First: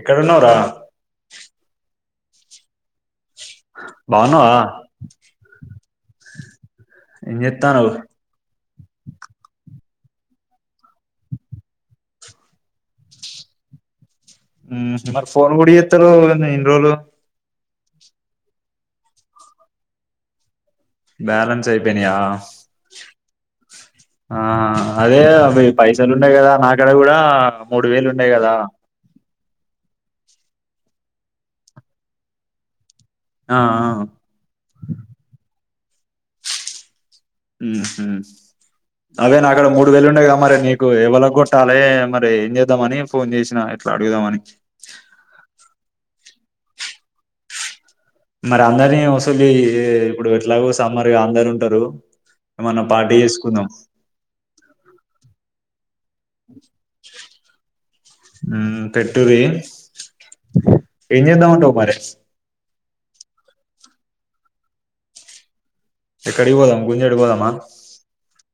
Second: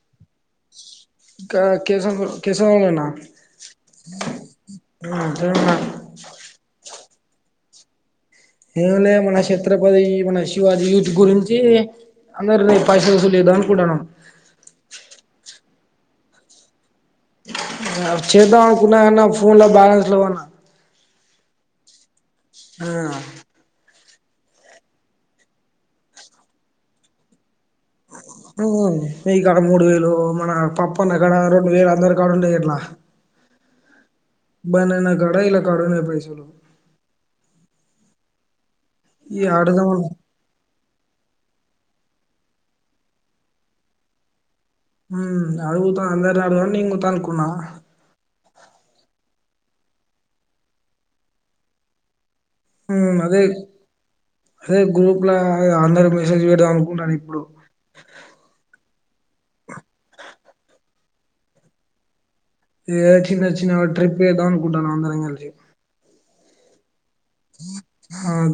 ఎక్కడున్నవురా కేస కేసముద్రం లా ఉన్న బాగున్నావ ఏం చేత్తానవు ఏమీ లే మన ఛత్రపతి మన శివాజీ యూత్ గురించి అందరినీ పరిశసు లు చేద్దాం అనుకుంటునాం మ్ మరి ఫోన్ కూడ చేతలేవు ఇన్ని రోజలు అ చేదామనుకున్నా కాని నా ఫోన్ లో బ్యాలెన్స్ లేవు అన్న బ్యాలెన్స్ అయిపోయినయా ఆ ఆ అదే అవి పైసలు ఉన్నాయి కదా నాక్కడ కూడా మూడు వేలు ఉండే కదా న కాడ మూడు వేలు మన పప్పన్న కాడ రెండు వేలు అందరు కాడ ఉండేయి అట్లా ఆ కడునై పైసలు హమ్ అవే ఈ నా అక్కడ అడుదాం మూడు వేలు ఉండే కదా మరి నీకు ఎవళకు కొ ట్టాలే మరి ఏం చేద్దామని ఫోన్ చేసినా ఇట్లా అడుగుదామని హ అడుగుతా అందరి దాంట్లో తో అనుకున్నా మరి అందరినీ వసలి ఇప్పుడు ఎట్లాగ స మరి అందరు ఉంటారు ఏమన్నా పార్టీ అదే చేసుకుందాం అదే గ్రూప్ లా అందరూ మెసేజ్ పెడదాం అనుకుంటాను ఇప్పుడు పెటూరి ఏం చేస్తావ్ అంటావ్ మరి ఏ చిన్న చిన్న ట్రిప్ఏదాకుంటా అందిడింగజ ఇక్కడవ పోదం గుజ అడుకోదమా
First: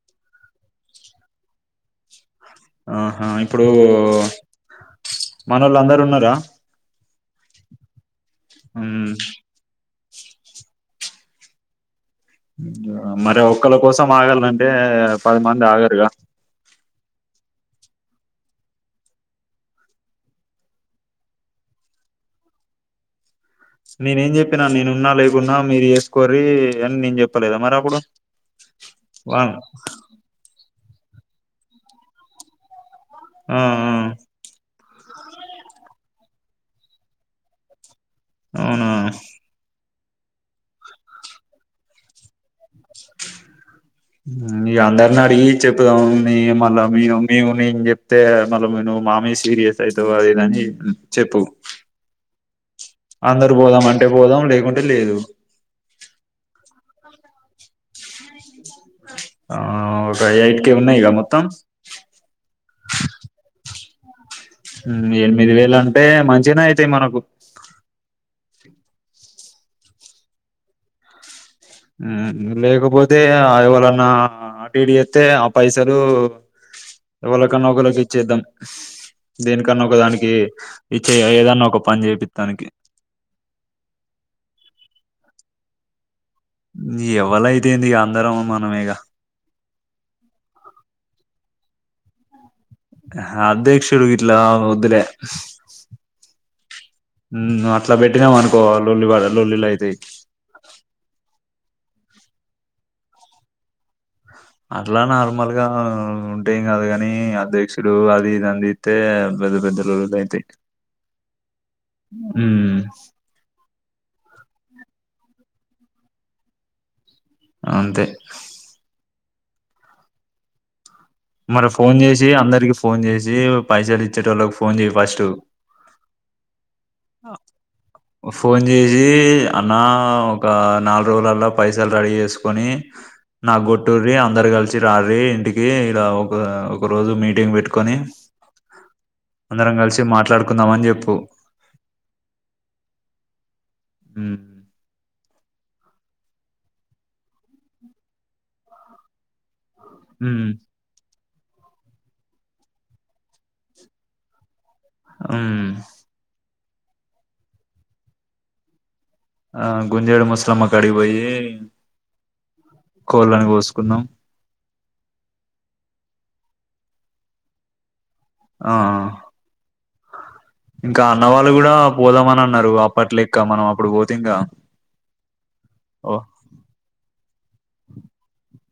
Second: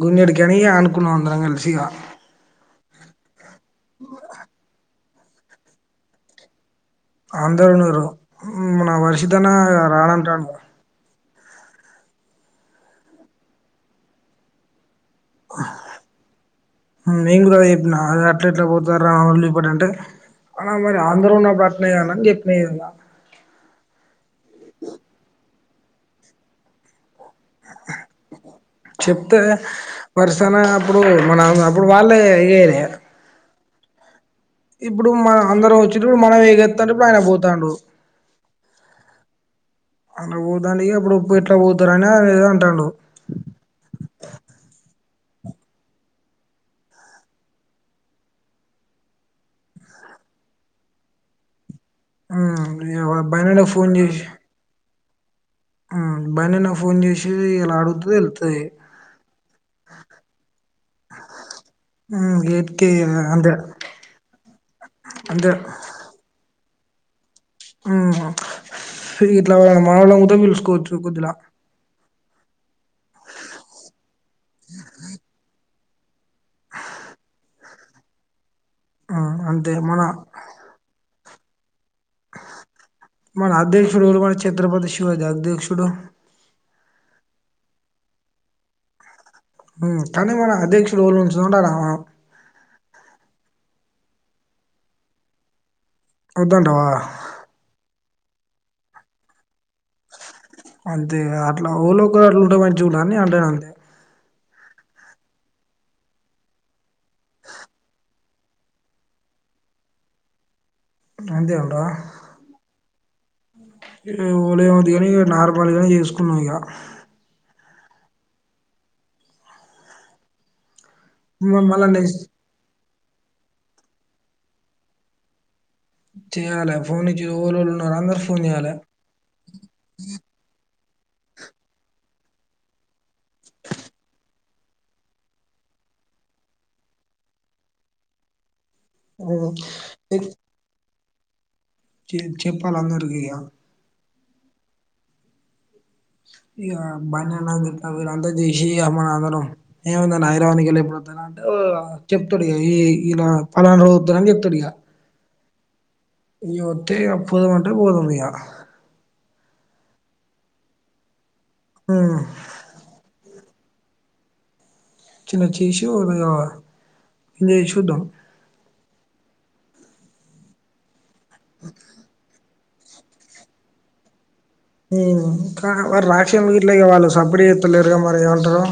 గుజెడికి అని అనుకున్నాం అందరం కలిసిగా ఆహా ఇప్పుడు మన వాళ్ళు అందర ఉన్నారా ఆందోళనరు నా ఉమ్, వరిసదనా రాణ అంట మరి ఒక్కళ కోసం ఆగాలంటే పది మంది ఆగారుగా నేను కూడా కదా చెప్పినా అ అట్లా ఎట్లా పోతారాళు చెప్పటి అంటే అలా మరి అందరూ నా పట్న అనిని చెప్పినా ఏద నేనేం చెప్పి నేను ఉన్న లేకున్నా మీరు చేసుకోరి అని నే చెప్తే వా వర్సన అప్పుడు మన అప్పుడు వాళ్ళే ఇ ఆ ఆ ఇప్పుడు మన అందరం వచిరు మనం అగేతంటే ఇప్పుడు ఆయన పోతాండు అవునా అలా పోదానికి అప్పుడుప్పు ఇట్లా పోతారుని ఆది ఇది అంటాడు ఇగ అందరిని అడిగి చెపుదాము మీ మళ్ళా మీ మమ్మీ ను నేను చెప్తే మల నువు మా మీద సీరియస్ అయితవ్ అదీ ఇదీ చెప్పు ఆ అందరు పోదాం అంటే పోదాం లేకుంట లేకుంటే లేదు అవును బున్నన్న నాకు ఫోన్ చేసి ఇలా అడుగుతే తెలుతది ఆ ఒక ఎయిట్‌కే ఉన్నాయి ఇగా మొత్తం గేట్కి అంతే హమ్ అంతే ఎనిమిది వేలు అంటే మంచిగానే అయి తేమనకు ఇట్లా మనవాళ్ళం కూడా పిలుచకోవచ్చు కొద్దిలా ఆ లే పోతే ఎవరన్నా అటు ఇటు చేస్తే ఆ పైస లు ఎవలకన్న ఒకలకి ఇచ్చేద్దాం ఉమ్, [inaudible] అంతే దేనికన్నా ఒకదానికి ఇ ఏదన్నా ఒక పని చేపిత్తానికి మరి అధ్యక్షుడు ఇచ్చి ఛత్రపతి శివాజి అధ్యక్షుడు ఎవలైతేంది అందరం మనమేగ ఉమ్ కాని మన అధ్యక్షుడు ఎవలు నుంచదమ్ ఉండాల ఆ ఆ అధ్యక్షుడు గిట్లా ఆ వద్దులే వద్దంటవా ఇట్లా పెట్టినావ్ అనుకో లొల్లిబాధ లొల్లిలు అయితాయి. అంతేగా ఓలోక అట్లా ఉంటే మంచిగ ఉన్న అన్ని అట్లనే ఉందే [unintelligible] అట్లా నార్మల్ గా ఉంటేం కాదు కాని, అధ్యక్షుడు అది ఇది తిడితే పెద్ద పెద్ద లొల్లిలు అయితాయి. అంతే ఉమ్ ఉలి ఉంది కాని నార్మల్ గాని చేసుకున్నామ్ ఇక అంతే మరి మళ్ళా ఫోన్ నెక్స్ట్ చేసి అందరికి ఫోన్ చేసి పైసలు ఇచ్చేటోళ్ళకి ఫోన్ చేయి ఫస్ట్ చేయాల ఫోన్ నుంచి ఓవలన్న ఫోన్ చేసి అన్న ఒక నాలుగు రోలలో పైసలు రెడీ చేసుకొని నాకు గొట్టురి, అందరు కలిసి రారీ ఇంటికి ఇలా ఒక ఒక రోజు మీటింగ్ పెట్టుకొని, ఉమ్. అందరం కలిసి మాట్లాడుకుందామ అని చెప్పు [inaudible] చెప్పాలే అందరికి ఇగ హుమ్ అమ్మ నాన్నా ను [unintelligible] ఏముందన్న ఉమ్ హైదరాబాదుకు ఎల్లి ఎప్పుడతారా అని ఓ చెప్తాడుగా ఈ ఇలా ఫలానా రోతుని చెప్తాడు ఇగా ఆమ్ ఇగ ఓథే పోదాం అంటే పోదాం ఇగ [unintelligible] ఆ గుంజేడు ముసలమ్మ కాడికిపోయి ఉమ్. కోళ్లను కోసుక్ కొన్నాం చిన్నగ చేసి అలా ఇం చూద్దం [inaudible] ఆ ఇంకా అన్నవాళ్ళు కూడా పోదామని నన్న న్నారు అప్పట్ లెక్క మనం అప్పుడు పోతింగా మ్మ్ వారు రాక్షం వీట్లోకి వాళ్ళు సప్పిడి చేత్త లేరుగా మరి ఏమంటారు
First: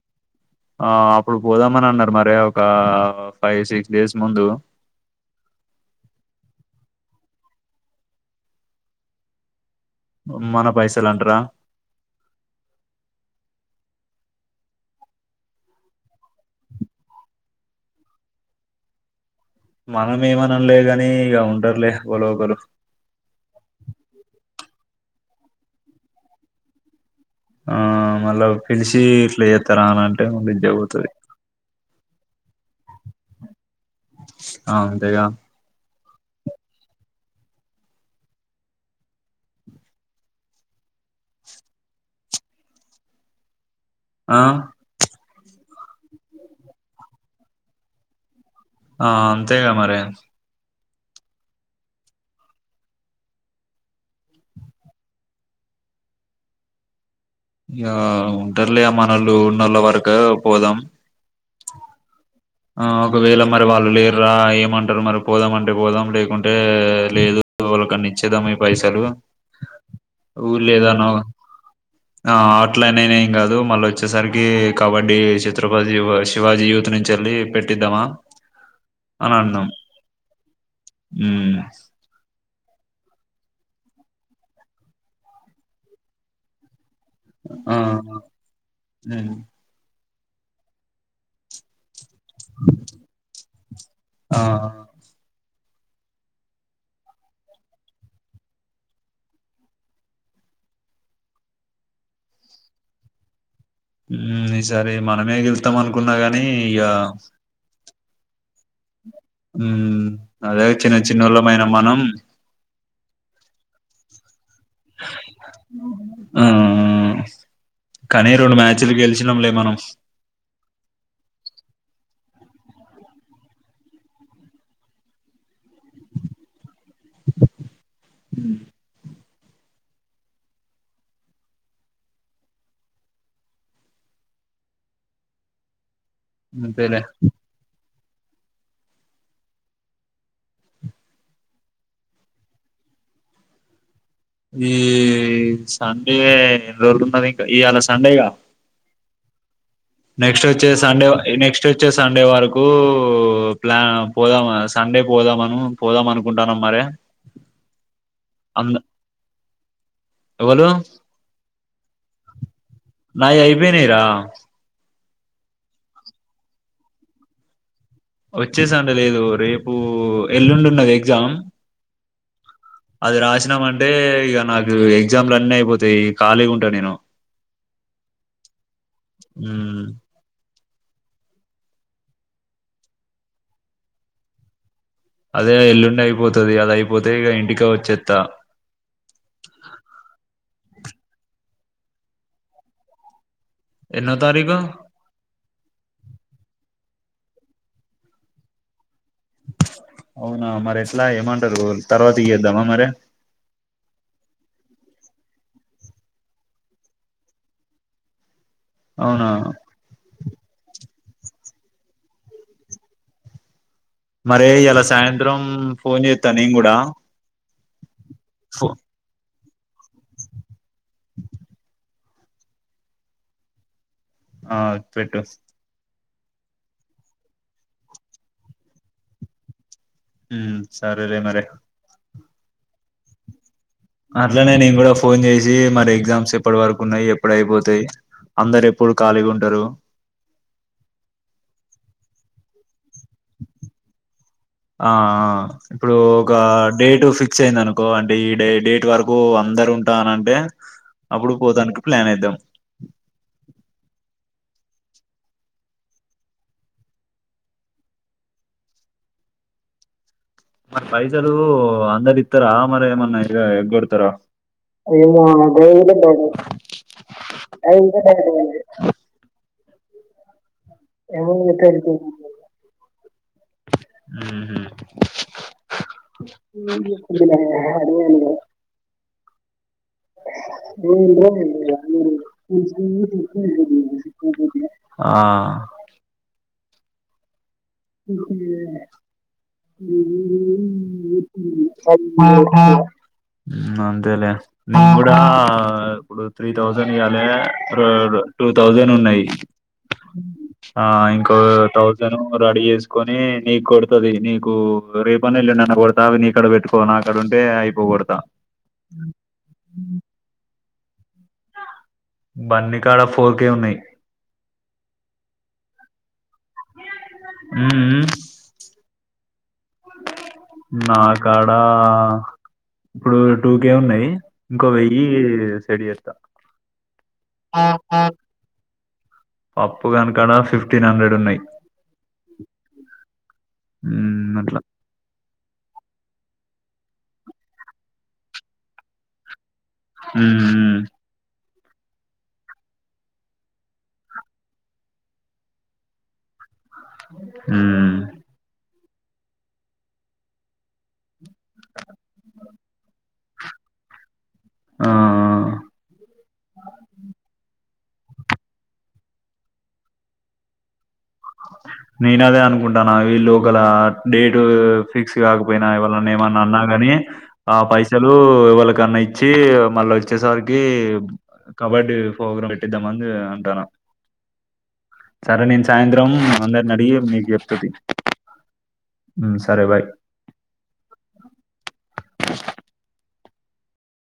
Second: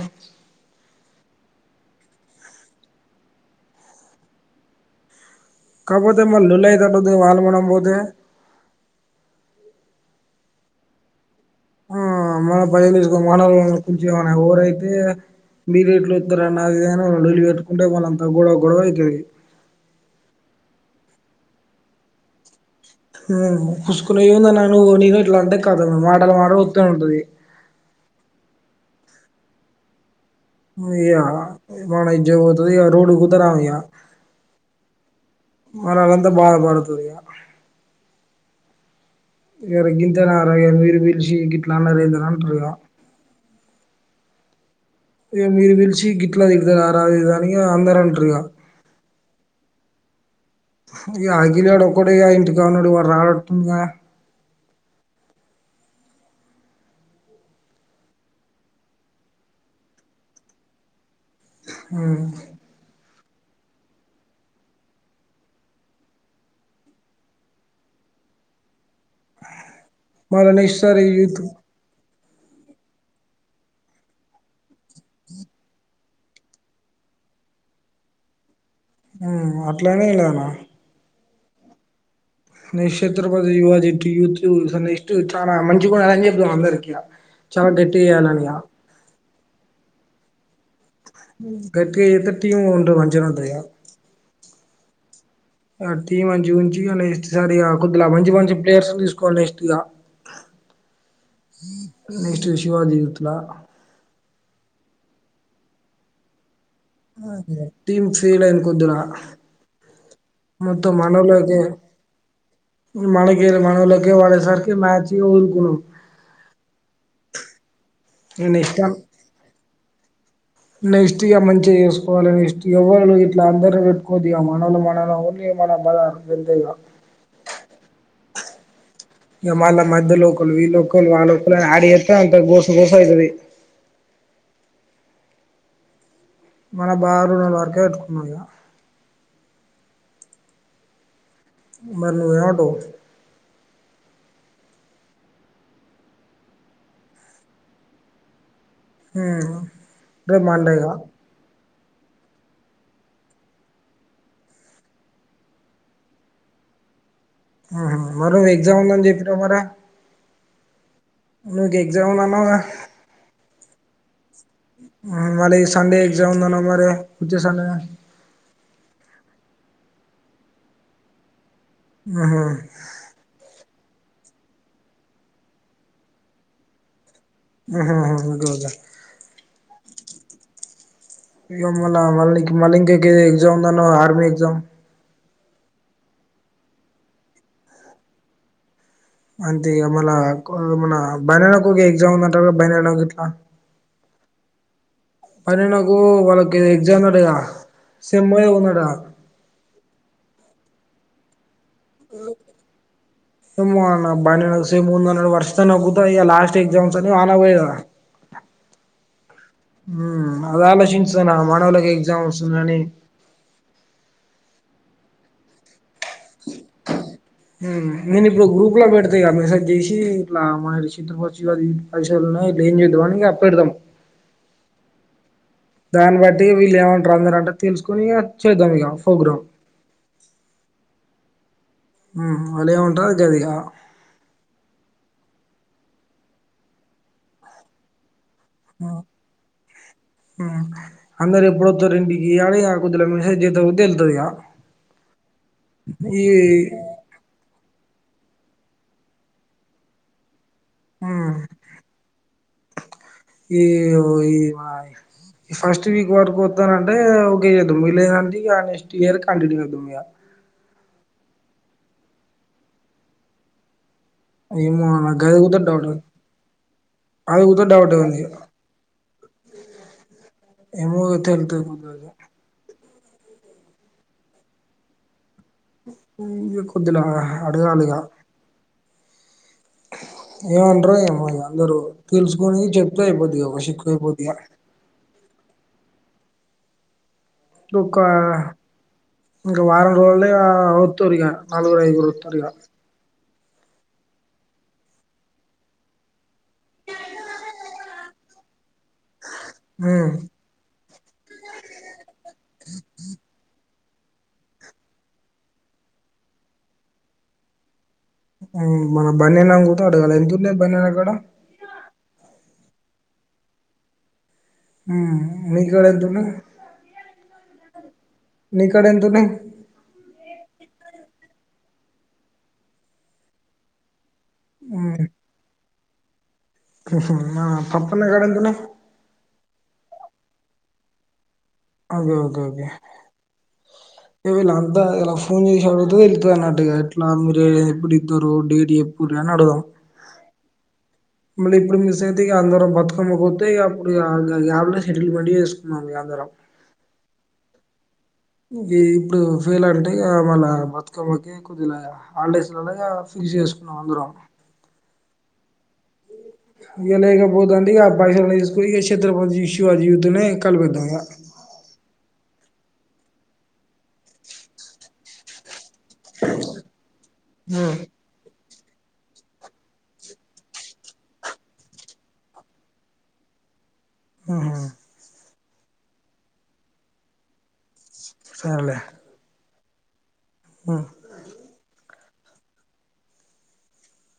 ఆ అప్పుడు పోదామని అన్నారు మర ఒక ఫైవ్ సిక్స్ డేస్ ముందు కాపోతే మల్లా లొల్లైతట్టు ఉందే వాళ్ళు మనం పోతే మన పైసలంటరా ఆ మన పైస్ మన కూంచచమన్నా ఎఊరైతే మీరెట్లు ఒత్తరని అది లోళ్లి పెట్టుకుంటే వాళ్ళంత గొడవ గొడవ అయితది మనం ఏమనలే కాని ఇక ఉంటారులే ఎవరో ఒకళ్ళు మ్మ్ కుసుకుని ఉందన్నా నేను ఇట్లా అంతే కాద మాటలా మాట వతూ ఉంటాది ఆ మళ్ళ పిలిచి ఇట్లా చెత్తరా అనంట్ య్యా మన ఇజ్జ పోతుంది ఇ రోడ్ కుదరమ్యా ఆ! అంతేగా మనాలంతా బాధపడుతుందియా ఎరకిింత నర మీరు వీచీ కట్లా నరదరంటగా ఆ మీరు పిలిచి గిట్లా దిడతర రా అదిదని అందరంటారుగా ఆ అంతేగా మరి ఇ ఆగిలాడు ఒకడ ఇంటి కాడున్నాడు వాడు రానట్టుడుండుగా గా ఉంటర్లే మనోళ్ళు ఉన్నళ్ళ వరక పోదాం మ్మ్ ఆ ఒకవేళ మరి వాళ్ళు లేరు రా ఏమంటారు మరి పోదామంటే పోదాం లేకుంటే లేదు వాళ్ళకన్ని ఇచ్చేదాం ఈ పైసా మళ నెస్ట్ సారి ఏదన్నా యూత్ ఆ ఆట్లనేనే ఏం కాదు మళ్ళీ వచ్చేసరికి కబడ్డీ చిత్రపతివ శివాజీ యూత్ నుంచెల్లి పెట్టిద్దామా ఉ అట్లనే లేనా మ్మ్ నీక్షేత్రపతి యువ జిట్టు యూత్ నెస్ట్ చాలా మంచి కూడా అని చెప్తాం అందరికీ చాలా ఆ గట్టిగేయలనిగా ఉమ్, గట్టిగా ఎతే టీమ్ గుంటే మంచిగుంటది గదా ఆ ఆ టీమ్ మంచి ఉంచి గా నెక్స్ట్ సరి కుద్దిలా మంచి మంచి ప్లేయర్స్ తీసుకోవాలి నెక్స్ట్ ఇగ నెక్స్ట్ శివాజీ యుతిల మ్మ్ ఈ సరే మనమే గెళ్తాం అనుకున్నా గాని ఇయా టీమ్ ఫీల్ అయ్యింది కొద్దున ఉ అదే చిన్న చిన్నోళ్ళమైన మనం మనగే మన లోకే వాళే సార్కి మ్మ్ కానీ ఇగ రెండు నెక్స్ట్ మ్యాచ్లు టైం గెలిచినాం లే మనం నెక్స్ట్ గా మంచిగా చేసుకోవాలి నెక్స్ట్ ఎవ్వరు ఎట్లా అందరూ పెట్టుకోవద్దు ఇగ మనవలు మన ఉని మన అంతే ఇంగ మ్మ్ ఇగ మళ్ళ మధ్య లోకలు ఈ లోకలు ఆ లోకలని ఆడ్ చేస్తే అంత గోస గోస అయితది మన అంతేలే బారూల్ అట్టేట్ మయా మరి నువ్వు ఏమంటావు ఈ సండే ఎన్ని రోజులు ఉన్నది ఇంకా ఇవాళ సండేగా హు నెక్స్ట్ వచ్చే సండే నెక్స్ట్ నెక్స్ట్ వచ్చే సండే వరకు ప్లాన్ పోదాం సండే పోదామను పోదాం అనుకుంటానం మరే ఆహ మరో ఎగ్జామ్ ఉందని చెప్పినావు మరే ఎవ్వలు నువ్వు ఎగ్జామ్ ఉంది అన్నవుగా వేనేరా మలే ఈ సండే ఎగ్జామ్ ఉంది మరి వచ్చే సండే వచ్చే సండే లేదు. రేపు ఎల్లుండున్నది ఎగ్జామ్ హుహు అంటే ఇగ నాకు ఎగ్జాములు అన్ని అయిపోతాయి, ఖాళీగుంట నేను. హు హు ఓకే ఒకే మ్మ్ ఇంగో మళ్ళ మళ్ళీ మళ్ళీ ఇంకాక ఎగ్జామ్ ఉందినాన్నవుగా ఆర్మీ ఎగ్జామ్. అదే ఎల్లుండి అయిపోతది. అది అయిపోతే ఇగ ఇంటికె వచ్చేత్త అంతేగా మల్ల మన బన ఒక ఎగ్జామ్ ఉందట్టు బన ఇట్లా ఎన్న తారీఖ పని నాకు వాళ్ళకి ఎగ్జామ్న్నాడుద సమ్ ఉన్నాడా అవునా మరి ఎట్లా ఏమంటారు గోల్ మన బని సే మూ ఇడు వర్ష తాగుతుా ఇ లాస్ట్ ఎక్జామ్స్ అని ఆన్గయదా అవునా హు అలోచన్ మానవలకి ఎగ్జామ్ వస్తుందిని అరే ఎలా సాయంత్రం ఫోన్ చే ఉ నేను ఇప్పుడు గ్రూప్ లో పెడతా ఇక మెస్సేజ్. దసిలా మ ర చిత్రపచవాది అది చ ఇట్ ఏం చేద్దావా అం అప్ప పెడద్దాం ఆ పెట్ దాన్ని బట్టి వీళ్ళు ఏమంటారు అన్నారుారంటే తెలుసుకుని చేద్దాం ఇక ప్రోగ్రామ్. హు సారలే మరి ఉ వళి ఉంట అది జదిక అట్లనే నేను కూడా ఫోన్ చేసి మరి ఎగ్జామ్స్ ఎప్పటి వరకు ఉన్నాయి, ఎప్పుడ అయిపోతాయి. అందరు ఎప్పుడు ఖాళీగా ఉంటారు అందరు ఎప్పుడు వతో రెండి ఇాల [inaudible] ఆ ఇప్పుడు ఈ ఒక డేట్ ఫిక్స్ అయింది అనుకో డి డే డేట్ వరకు అందరు ఉంటానంటే హ్మ్ అప్పుడు పోతానికి ప్లాన్ ఏద్దాం ఈ ఈ ఫస్ట్ వీక్ వరకు వస్తానంటే ఓకే చేద్దాం లేదంటే ఇక నెక్స్ట్ ఇయర్ కంటిన్యూ చేదాం ఇక మరి పైసలు అందరి ఇత్తార మరి ఏమైనా ఏగోడతారా నాకు ఏమో గది గుత డౌట్ అది గుత డౌటే ఉంది [inaudible] ఏమో [inaudible] హ్మ్ హు ఇగ కొద్దిలా అడగాలి ఇగ అరం ఏమంటరో ఏమో ఇగ అందరూ తెలుసుకొని చెప్తే అయిపోద్ది ఇగ ఒక సిక్కు అయిపోద్ది ఇగ [inaudible] ఒక ఇంకా వారం రోజులే వత్తరు ఇగ నలుగురు ఐదుగురు వత్తరు ఆహ్ ఇగ ఆహ్ అంతేలే నే కూడా ఇప్పుడు త్రీ థౌసండ్ ఇవ్యాలి టూ థౌజండ్ ఉన్నాయి ఉమ్ ఆహ్ ఇంకో థౌసండ్ రెడీ చేసుకొని నిక్ కొడుతది నీకు రేపన్న యెలుండి కొడతా అవి నీ కాడ పెట్టుకో నా అడ ఉంటే అయిపోకోడ్ మన బన్నీ అన్న కూడా అడగాల ఎంతు ఉన్నాయి బన్నీ అన్న కాడ బన్నీ కాడ ఫోర్ కేే ఉన్నాయి మీ కాడ ఎంత ఉన్నాయి హ్మ్ హ్మ్ నీకాడ ఉన్నాయి నాకాడ ఇప్పుడు టూకె ఉన్నాయి ఇంకో వెయ్యి సెట్ చేస్తా ఆహ్ పప్పు అన్న కాడ ఎంత ఉన్నాయి పప్పుగాని కాడ ఫిఫ్టీన్ హండ్రెడ్ ఉన్నాయి ఓకే ఓకే మ్మ్ వీళ్ళు అట్లా అంతా ఫోన్ చేసి అడుగుత అన్నట్టుగా ఎట్లా మీరు ఎప్పుడు ఇద్దారు డేట్ చేపూరి అని అడుగుదాం హ్మ్ హ్మ్ మళ్ళీ ఇప్పుడు మిస్ అయితే ఇక అందరం బతుకమ్మకు వస్తే అప్పుడు యడున సెటిల్మెంట్ చేసుకుందాం ఇగ అందరం హ్మ్ హ్మ్ ఇ ఇప్పుడు ఫెయిల్ అంటే మన బతుకమ్మకి కొద్దిగా హాలిడేస్ లలో ఫిక్స్ చేసుకుందాం అందరం ఆ ఇగ లేకపోతే అంతేగా పైసలు అన్ని తీసుకొని చత్రపతి ఇష్యూ అని కలిపిద్దాం ఇగ నేను అదే అనుకుంటాను వీళ్ళు ఒకేలా డేట్ పిక్స్ కాకపోయినా ఎవరైనా ఏమైనా అన్నా గాని ఆ ఉమ్ పైసలు ఎవలు ఎవరికైనా ఇచ్చి మళ్లీ వచ్చేసరికి కబడ్డీ ప్రోగ్రాం పెట్టిద్దామని అని అంటానా ఆహా సరే నేను సాయంత్రం అందరిని అడిగి మీకు చెప్తాతి సరేలే సరే బాయ్ ఉ